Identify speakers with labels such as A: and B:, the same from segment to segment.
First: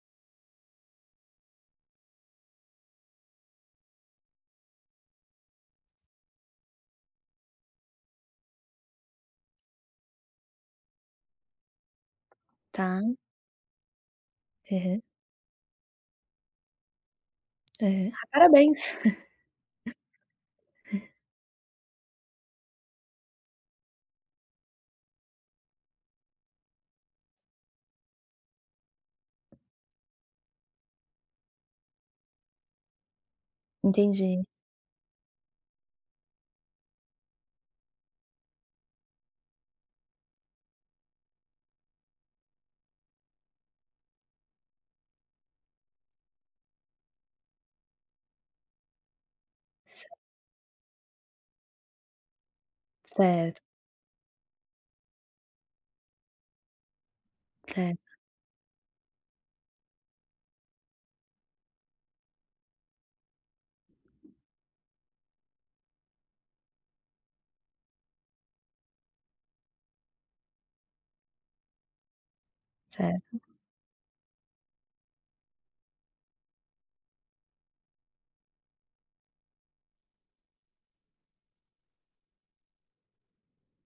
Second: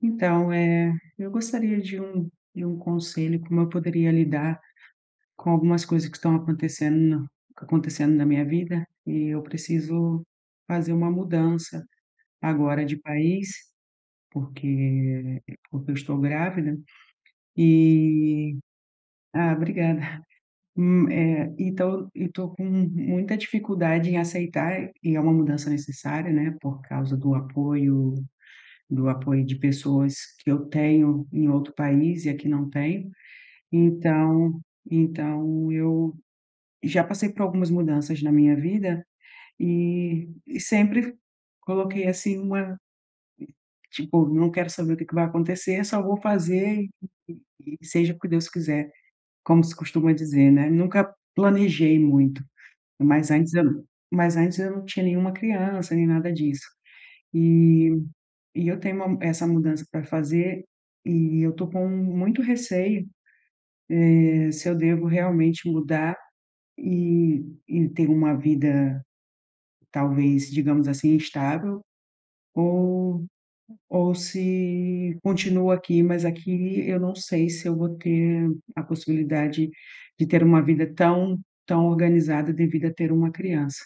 A: Então, eh, eu gostaria de um de um conselho, como eu poderia lidar com algumas coisas que estão acontecendo na acontecendo na minha vida, e eu preciso fazer uma mudança agora de
B: Tá.
A: país,
B: Aham.
A: porque porque eu estou grávida
B: É.
A: e
B: Parabéns.
A: Ah, obrigada. Hum, eh, então e tô com muita dificuldade em aceitar, e é uma mudança necessária, né, por causa do apoio do apoio de pessoas que eu tenho em outro país e aqui não tenho.
B: Entendi.
A: Então então eu já passei por algumas mudanças na minha vida e e sempre coloquei, assim, uma tipo, não quero saber o que que vai acontecer, só vou fazer e e e seja o que Deus quiser, como se
B: S
A: costuma dizer, né, nunca planejei muito. Mas antes
B: Certo.
A: eu não mas antes eu não tinha nenhuma criança nem nada disso e
B: Certo.
A: e eu tenho uma essa mudança pra fazer e eu tô com muito receio, eh, se eu devo realmente mudar e e ter uma vida talvez, digamos assim, estável ou
B: Certo.
A: ou se continuo aqui, mas aqui eu não sei se eu vou ter a possibilidade de ter uma vida tão tão organizada, devido a ter uma criança.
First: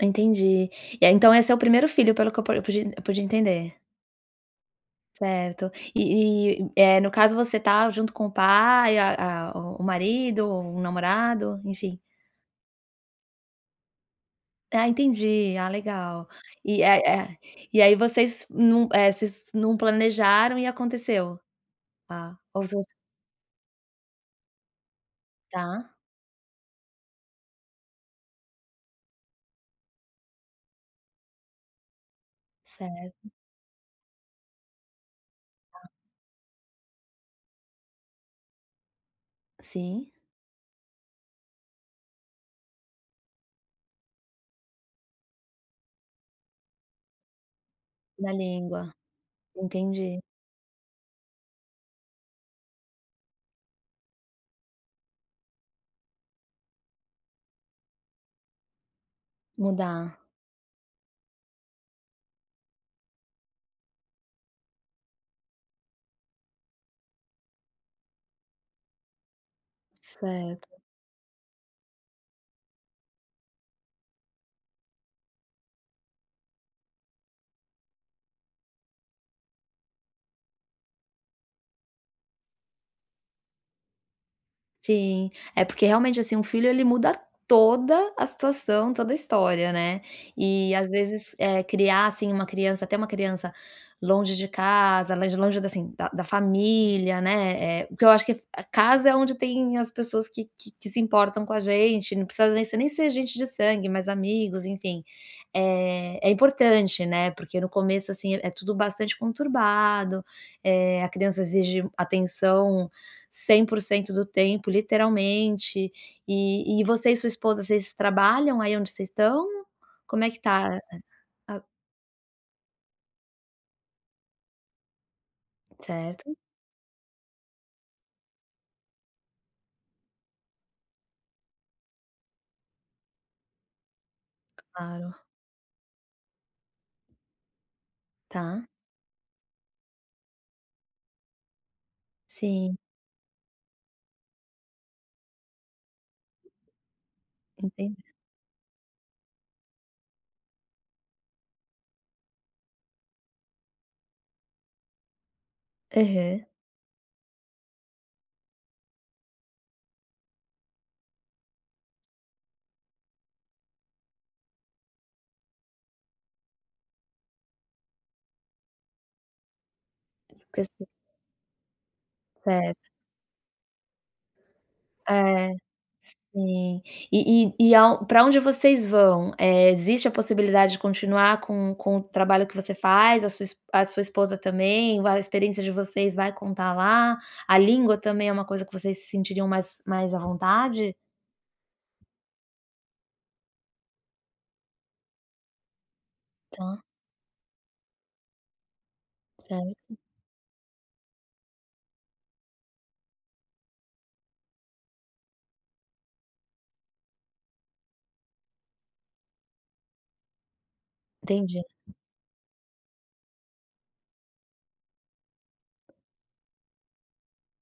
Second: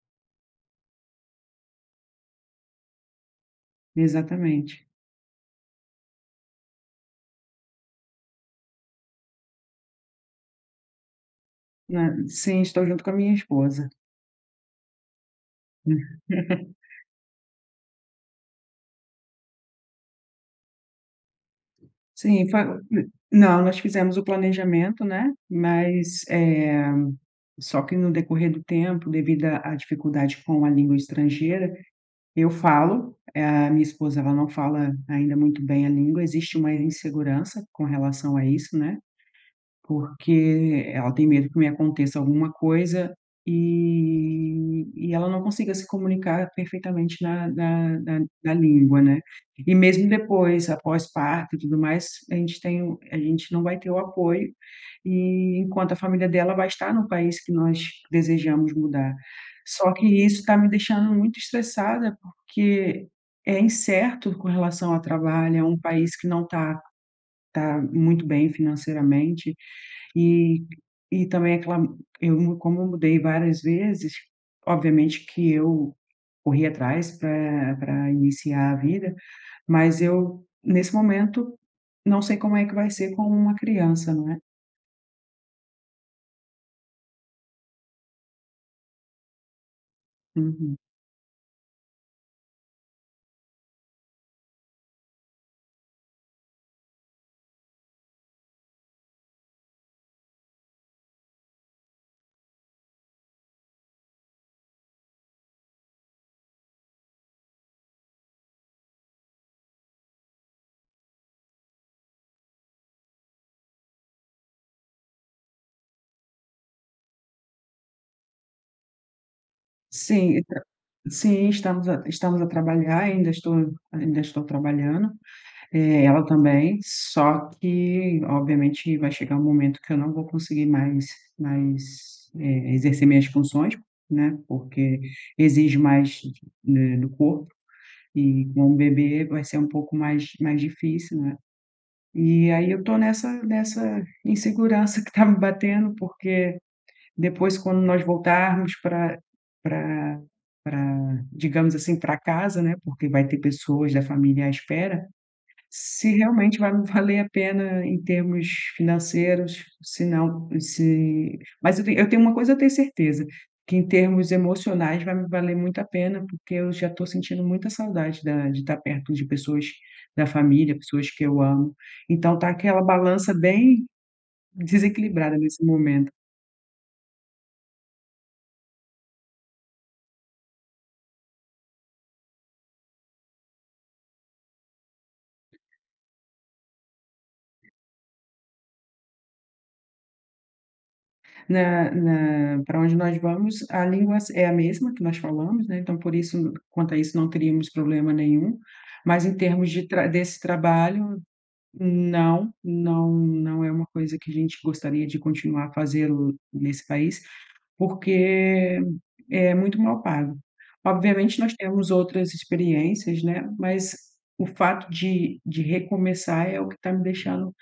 B: Entendi. É, então esse é o 1º filho, pelo que eu pude pude pude entender?
A: Exatamente.
B: Certo e e, eh, no caso você tá junto com o pai, a a o o marido, o namorado, enfim.
A: Ah, sim, estou junto com a minha esposa.
B: Ah, entendi, ah
A: Hum.
B: legal. E, eh eh, e aí vocês não eh, vocês não planejaram e aconteceu? Ah
A: Sim,
B: ou
A: fa
B: vo
A: hum, não, nós fizemos o planejamento, né,
B: Tá.
A: mas, eh, só que no decorrer do tempo, devido à à dificuldade com a língua estrangeira, eu falo,
B: Certo.
A: a minha esposa ela não fala ainda muito bem
B: Ah.
A: a língua, existe uma insegurança com relação a isso, né,
B: Sim.
A: porque ela tem medo que me aconteça alguma coisa e e ela não consiga se comunicar perfeitamente na na na
B: Na
A: na
B: língua,
A: língua, né. E mesmo
B: entendi.
A: depois após parto e tudo mais, a gente tem o a gente não vai ter o apoio e enquanto a família dela vai estar no país que nós desejamos mudar. Só que
B: Mudar.
A: isso tá me deixando muito estressada, porque é incerto com relação a trabalho, é um país que não tá tá muito bem financeiramente e
B: Certo.
A: e também aquela Eu mu como mudei várias vezes, obviamente que eu corri atrás pra pra iniciar a vida, mas eu nesse momento não sei como é que vai ser com uma criança, não é.
B: Sim, é porque, realmente, assim, um filho, ele muda toda a situação, toda a história, né. E
A: Uhum.
B: às vezes, eh, criar, assim, uma criança ter uma criança longe de casa, lé longe da, assim, da da família, né, eh, porque eu acho que casa é onde tem as pessoas que que que se importam com a gente, não precisa nesse nem ser gente de sangue, mas amigos, enfim, eh, é importante, né, porque no começo, assim, é tudo bastante conturbado, eh, a criança exige atenção 100% do tempo, literalmente, e e você e sua esposa, vocês trabalham aí onde vocês estão? Como é
A: Sim,
B: que
A: então
B: tá, eh,
A: sim,
B: a a
A: estamos a estamos a trabalhar, ainda estou ainda estou trabalhando, eh, ela
B: Certo.
A: também, só que obviamente vai chegar um momento que eu não vou conseguir mais mais, eh, exercer minhas funções, né, porque
B: Claro.
A: exige mais, eh, do corpo, e
B: Tá.
A: com um bebê vai ser um pouco mais mais difícil, né, e aí
B: Sim.
A: eu tô nessa nessa insegurança que tá me batendo, porque depois, quando
B: Entendi.
A: nós voltarmos pra pra pra digamos assim, pra casa, né, porque vai ter pessoas da família à espera, se
B: Aham.
A: realmente vai me valer a pena em termos financeiros, se não se Mas eu te eu tenho uma coisa eu tenho certeza, que em termos emocionais vai me valer muito a pena, porque eu já tô sentindo muita saudade da de tá perto de pessoas da família,
B: Quest
A: pessoas que eu amo. Então tá aquela
B: Certo.
A: balança bem desequilibrada
B: É,
A: nesse momento.
B: sim. E e e ao pra onde vocês vão, eh, existe a possibilidade de continuar com com o trabalho que você faz, a sua es a sua esposa também, vai a experiência de vocês vai contar lá, a língua também é uma coisa que vocês se sentiriam mais mais à vontade?
A: Na na pra onde nós vamos a língua s é a mesma que nós falamos, né, então por isso
B: Tá.
A: quanto a isso não teríamos problema nenhum. Mas em termos de
B: Certo.
A: tra desse trabalho, não não não é uma coisa que a gente gostaria de continuar a fazê-lo nesse país, porque é muito mal pago. Obviamente, nós
B: Entendi.
A: temos outras experiências, né. Mas o fato de de recomeçar é o que tá me deixando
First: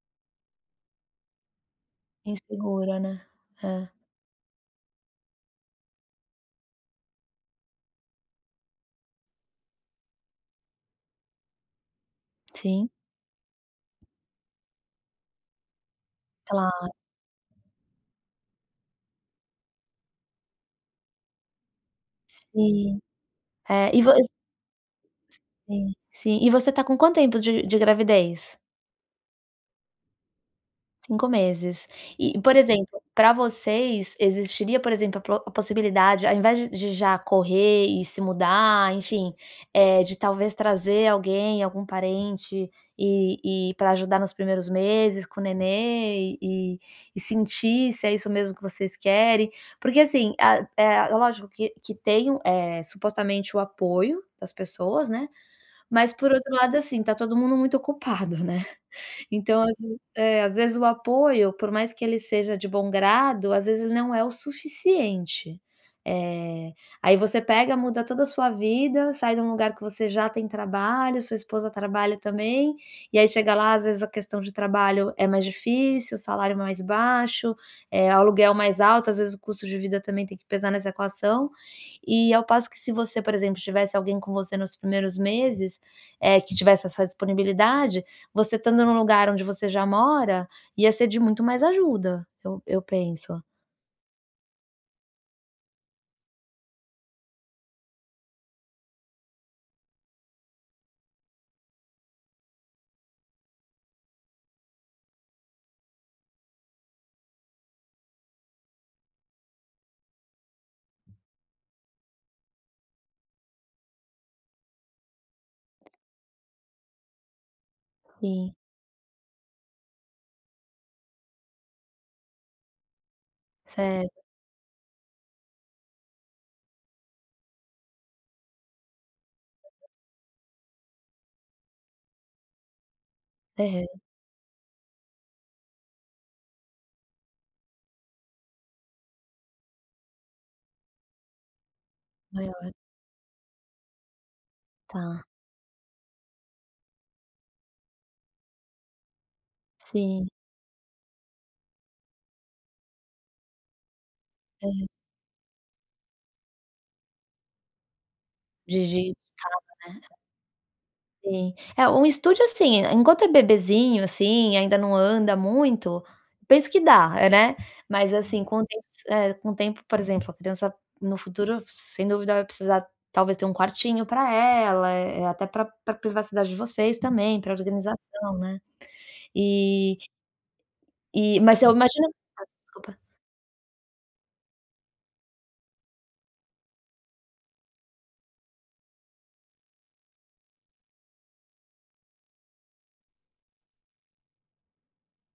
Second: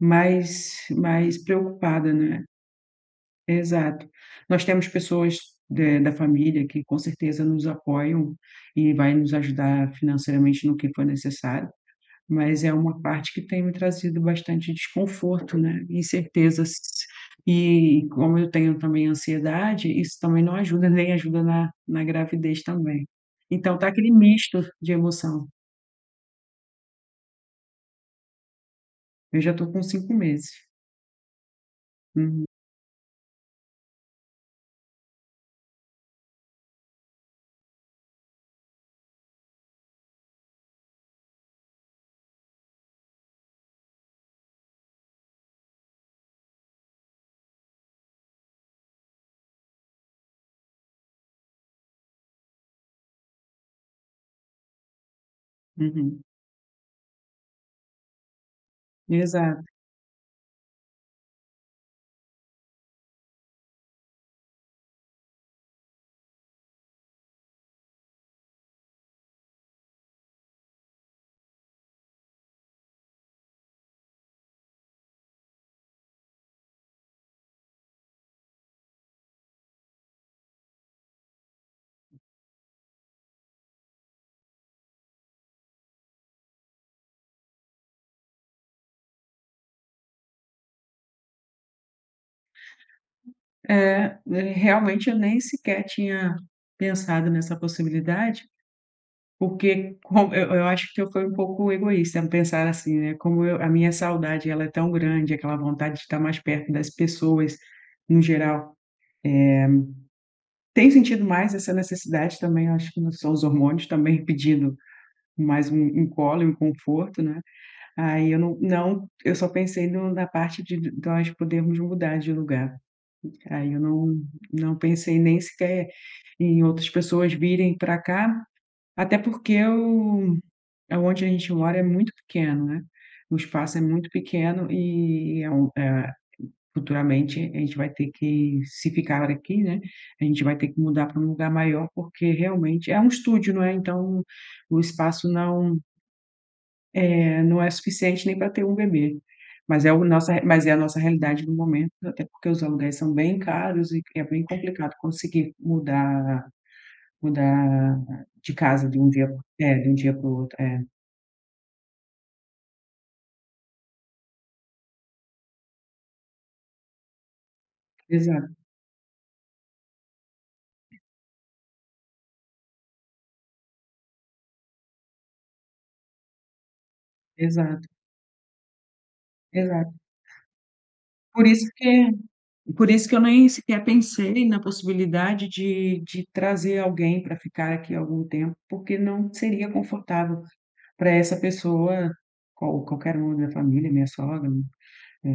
A: mais mais preocupada, né.
B: Insegura, né? É.
A: Exato, nós temos pessoas de da família que com certeza nos apoiam e vai nos ajudar financeiramente no que for necessário, mas é
B: Sim.
A: uma parte que tem me trazido bastante desconforto, né, incertezas.
B: Cla
A: E como eu tenho também ansiedade, isso também não ajuda, nem ajuda na na gravidez
B: Sim.
A: também. Então tá
B: É, e vo
A: aquele
B: S
A: misto de emoção.
B: sim, e você tá com quanto tempo de de gravidez?
A: Eu já tô com 5 meses.
B: 5 meses, e
A: Uhum.
B: por exemplo, pra vocês existiria, por exemplo, a pro a possibilidade. Ao invés de de já correr e se mudar, enfim, eh, de talvez trazer alguém, algum parente e e pra ajudar nos primeiros meses com o neném e e e sentir se é isso mesmo que vocês querem. Porque assim, a É lógico que que tem o, eh, supostamente o apoio das pessoas, né, mas
A: Uhum.
B: por outro lado, assim, tá todo mundo muito ocupado, né. Então,
A: Exato.
B: as É, às vezes o apoio, por mais que ele seja de bom grado, às vezes ele não é o suficiente. Eh, aí você pega, muda toda a sua vida, sai de um lugar que você já tem trabalho, sua esposa trabalha também. E aí chega lá, às vezes a questão de trabalho é mais difícil, o salário é mais baixo, eh, o aluguel mais alto, às vezes o custo de vida também tem que pesar nessa equação. E ao passo que se você, por exemplo, tivesse alguém com você nos primeiros meses, eh, que tivesse essa disponibilidade. Você estando num lugar onde você já mora, ia ser de muito mais ajuda, eu eu penso.
A: É, realmente eu nem sequer tinha pensado nessa possibilidade. Porque como eu eu acho que eu fui um pouco egoísta em pensar assim, né. Como eu A minha saudade, ela é tão grande, aquela vontade de tá mais perto das pessoas, no geral. Eh, tenho sentido mais essa necessidade também, acho que são os hormônios também pedindo mais um um colo e um conforto, né. Aí eu
B: Sim.
A: não não eu só pensei no na parte de de nós podermos mudar de lugar, aí eu não,
B: Sério.
A: não pensei nem sequer em outras pessoas virem pra cá, até porque eu, aonde a gente mora é muito pequeno, né. O espaço é
B: É.
A: muito pequeno e é um, eh, futuramente, a gente vai ter que, se ficar aqui, né. A gente vai ter que mudar pra um lugar maior, porque
B: Maior.
A: realmente, é um estúdio, não é, então o
B: Tá.
A: espaço não É, não é suficiente nem pra ter um bebê, mas é o
B: Sim.
A: nossa mas é a nossa realidade no momento, até porque os aluguéis são bem caros e é bem
B: Hã.
A: complicado conseguir mudar mudar de casa de um
B: Digital,
A: dia é, de um
B: né.
A: dia para o outro, é.
B: Sim, é, um estúdio, assim, e enquanto é bebezinho assim, ainda não anda muito, penso que dá, hã, né, mas assim,
A: Exato.
B: com o tempo é, com o tempo, por exemplo, a criança no futuro, sem dúvida vai precisar talvez ter um quartinho pra ela, eh, até pra pra privacidade de vocês também, pra
A: Exato.
B: organização, né,
A: Exato.
B: e e,
A: Por
B: mas
A: isso
B: eu imagino
A: que por
B: desculpa.
A: isso que eu nem sequer pensei na possibilidade de de trazer alguém pra ficar aqui algum tempo, porque não seria confortável pra essa pessoa, qual qualquer um da família, minha sogra, mi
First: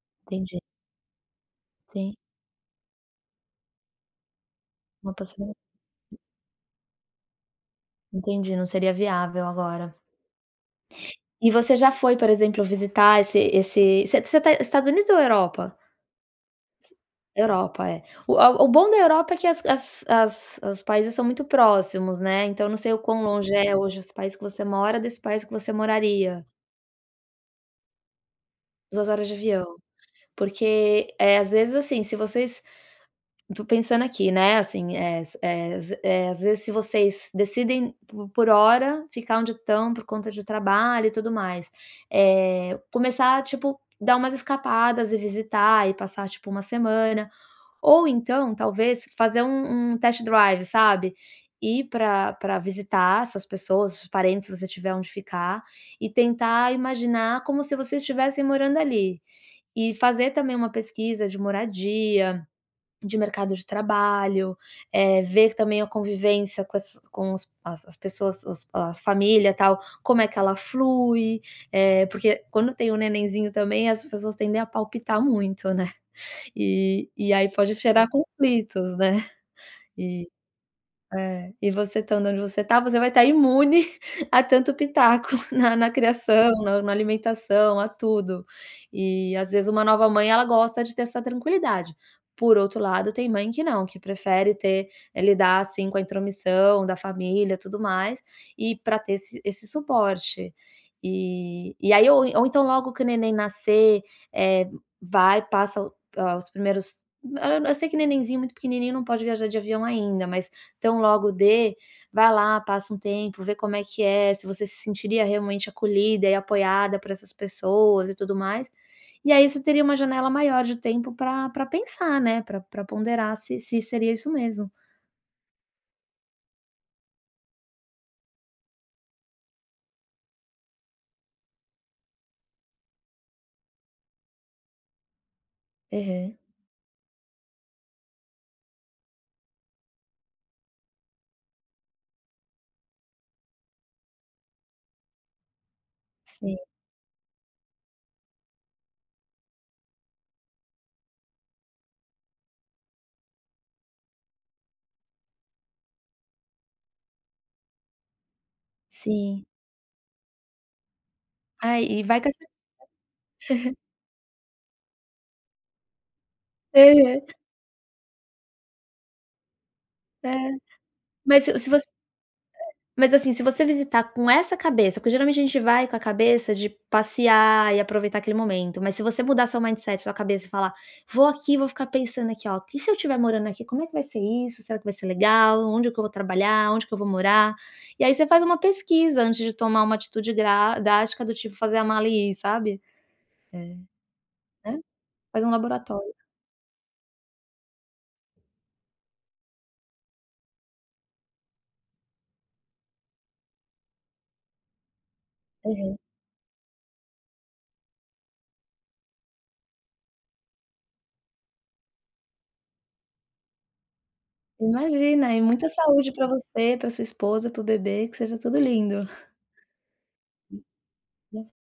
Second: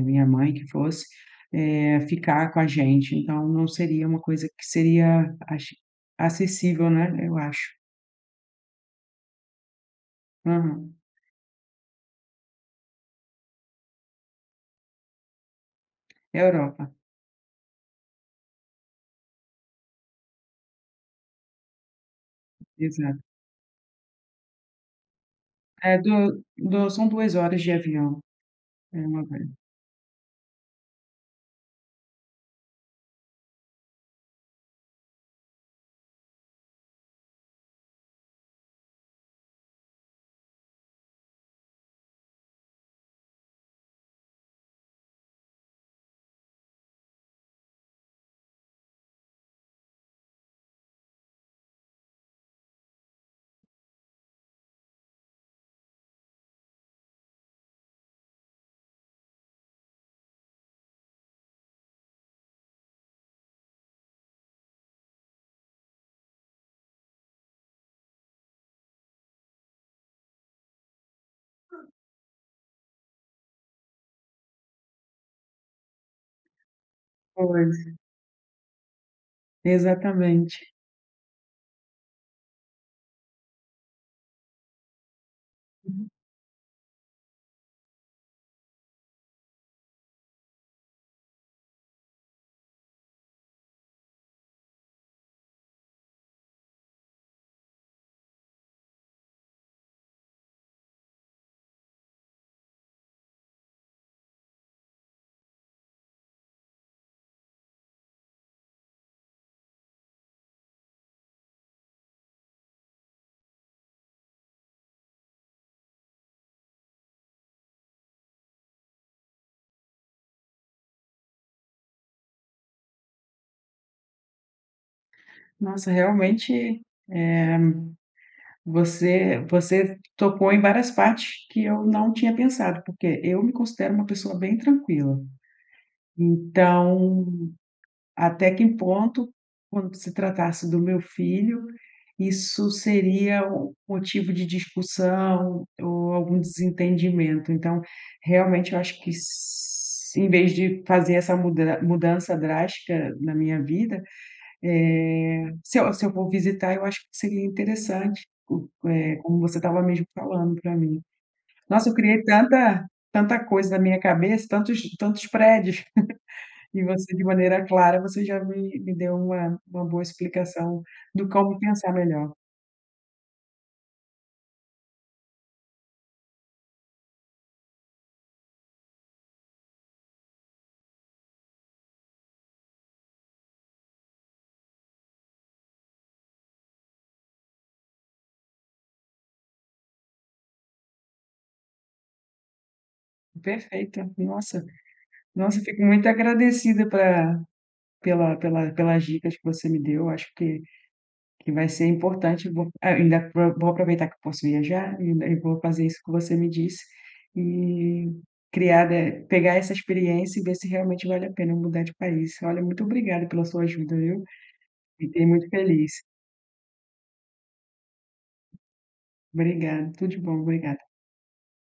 A: minha mãe
B: Entendi.
A: que fosse, eh,
B: Sim.
A: ficar com a gente, então, não seria uma coisa que
B: Uma
A: seria
B: possibilidade.
A: aci acessível, né, eu acho.
B: Entendi, não seria viável agora.
A: Hum.
B: E você já foi, por exemplo, visitar esse esse você tá Estados Unidos ou Europa?
A: Europa.
B: Europa, é, o a o bom da Europa é que as as as os países são muito próximos, né, então, não sei o
A: Exato.
B: quão longe é hoje esse país que você mora, desse país que você
A: É, do
B: moraria.
A: do são 2 horas de avião, é
B: 2
A: uma
B: horas de
A: [unintelligible]
B: avião, porque, eh, às vezes assim, se vocês eu tô pensando aqui, né, assim, eh s eh s eh, às vezes se vocês decidem por por hora ficar onde estão por conta de trabalho e tudo mais, eh, começar a tipo, dar umas escapadas e visitar e passar tipo uma semana, ou então, talvez fazer um um test-drive, sabe, ir pra pra visitar essas pessoas, os parentes, se você tiver onde ficar, e tentar imaginar como se vocês estivessem morando ali. E fazer também uma pesquisa de moradia, de mercado de trabalho, eh, ver também a convivência com essa com os as as pessoas os as família, tal, como é que ela flui, eh, porque quando tem o nenenzinho também, as pessoas tendem a palpitar muito, né, e e aí pode
A: Pois é.
B: gerar conflitos, né, e
A: Exatamente.
B: é. E você estando onde você tá, você vai tá imune a tanto pitaco na na
A: Uhum.
B: criação, na na alimentação, a tudo, e às vezes uma nova mãe ela gosta de ter essa tranquilidade, por outro lado, tem mãe que não, que prefere ter, eh, lidar assim com a intromissão da família, tudo mais e pra ter esse esse suporte. E e aí ou ou então, logo que o neném nascer, eh, vai, passa ,hã, os primeiros eu sei que nenenzinho muito pequenininho não pode viajar de avião ainda, mas tão logo dê, vai lá, passa um tempo, vê como é que é, se você se sentiria realmente acolhida e apoiada por essas pessoas e tudo mais, e aí você teria uma janela maior de tempo pra pra pensar, né, pra pra ponderar se se seria isso mesmo.
A: Nossa, realmente, eh, você você tocou em várias partes que eu não tinha pensado, porque eu me considero uma pessoa bem tranquila,
B: Aham.
A: então, até que ponto, quando se tratasse do meu filho, isso seria o motivo de discussão ou algum
B: Sim.
A: desentendimento. Então, realmente eu acho que s em vez de fazer essa muda mudança drástica na minha vida, eh, se eu se eu for visitar, eu acho que seria interessante o eh, como
B: Sim.
A: você tava mesmo falando pra mim.
B: Ai,
A: Nossa, eu
B: e vai
A: criei
B: ca
A: tanta tanta coisa na minha cabeça, tantos tantos prédios, e você, de
B: Aham.
A: maneira clara, você já me me deu uma uma boa
B: É,
A: explicação do
B: mas
A: como
B: se se voc
A: pensar
B: eh,
A: melhor.
B: mas assim, se você visitar com essa cabeça, porque geralmente a gente vai com a cabeça de passear e aproveitar aquele momento, mas se você mudar seu mindset, sua cabeça e falar: "Vou aqui, vou ficar pensando aqui, ó, e se eu tiver morando aqui, como é que vai ser isso, será que vai ser legal, onde que eu vou trabalhar, onde que eu vou morar?", e aí você faz uma pesquisa antes de tomar uma atitude dra drástica do tipo fazer a mala e ir, sabe, é,
A: Perfeito, nossa
B: né, faz um
A: nossa, fico muito
B: laboratório.
A: agradecida pela pela pela pelas dicas que você me deu, acho que que vai ser importante, vou ainda pro vou aproveitar que eu posso viajar e ainda e vou fazer
B: Aham.
A: isso que você me disse e criar, eh, pegar essa experiência e ver se realmente vale a pena mudar de país, olha, muito obrigada pela sua ajuda, viu, fiquei
B: Imagina, e
A: muito
B: muita
A: feliz.
B: saúde pra você, pra sua esposa, para o bebê, que seja tudo lindo.
A: Obrigada, tudo de bom, obrigada.
B: [unintelligible]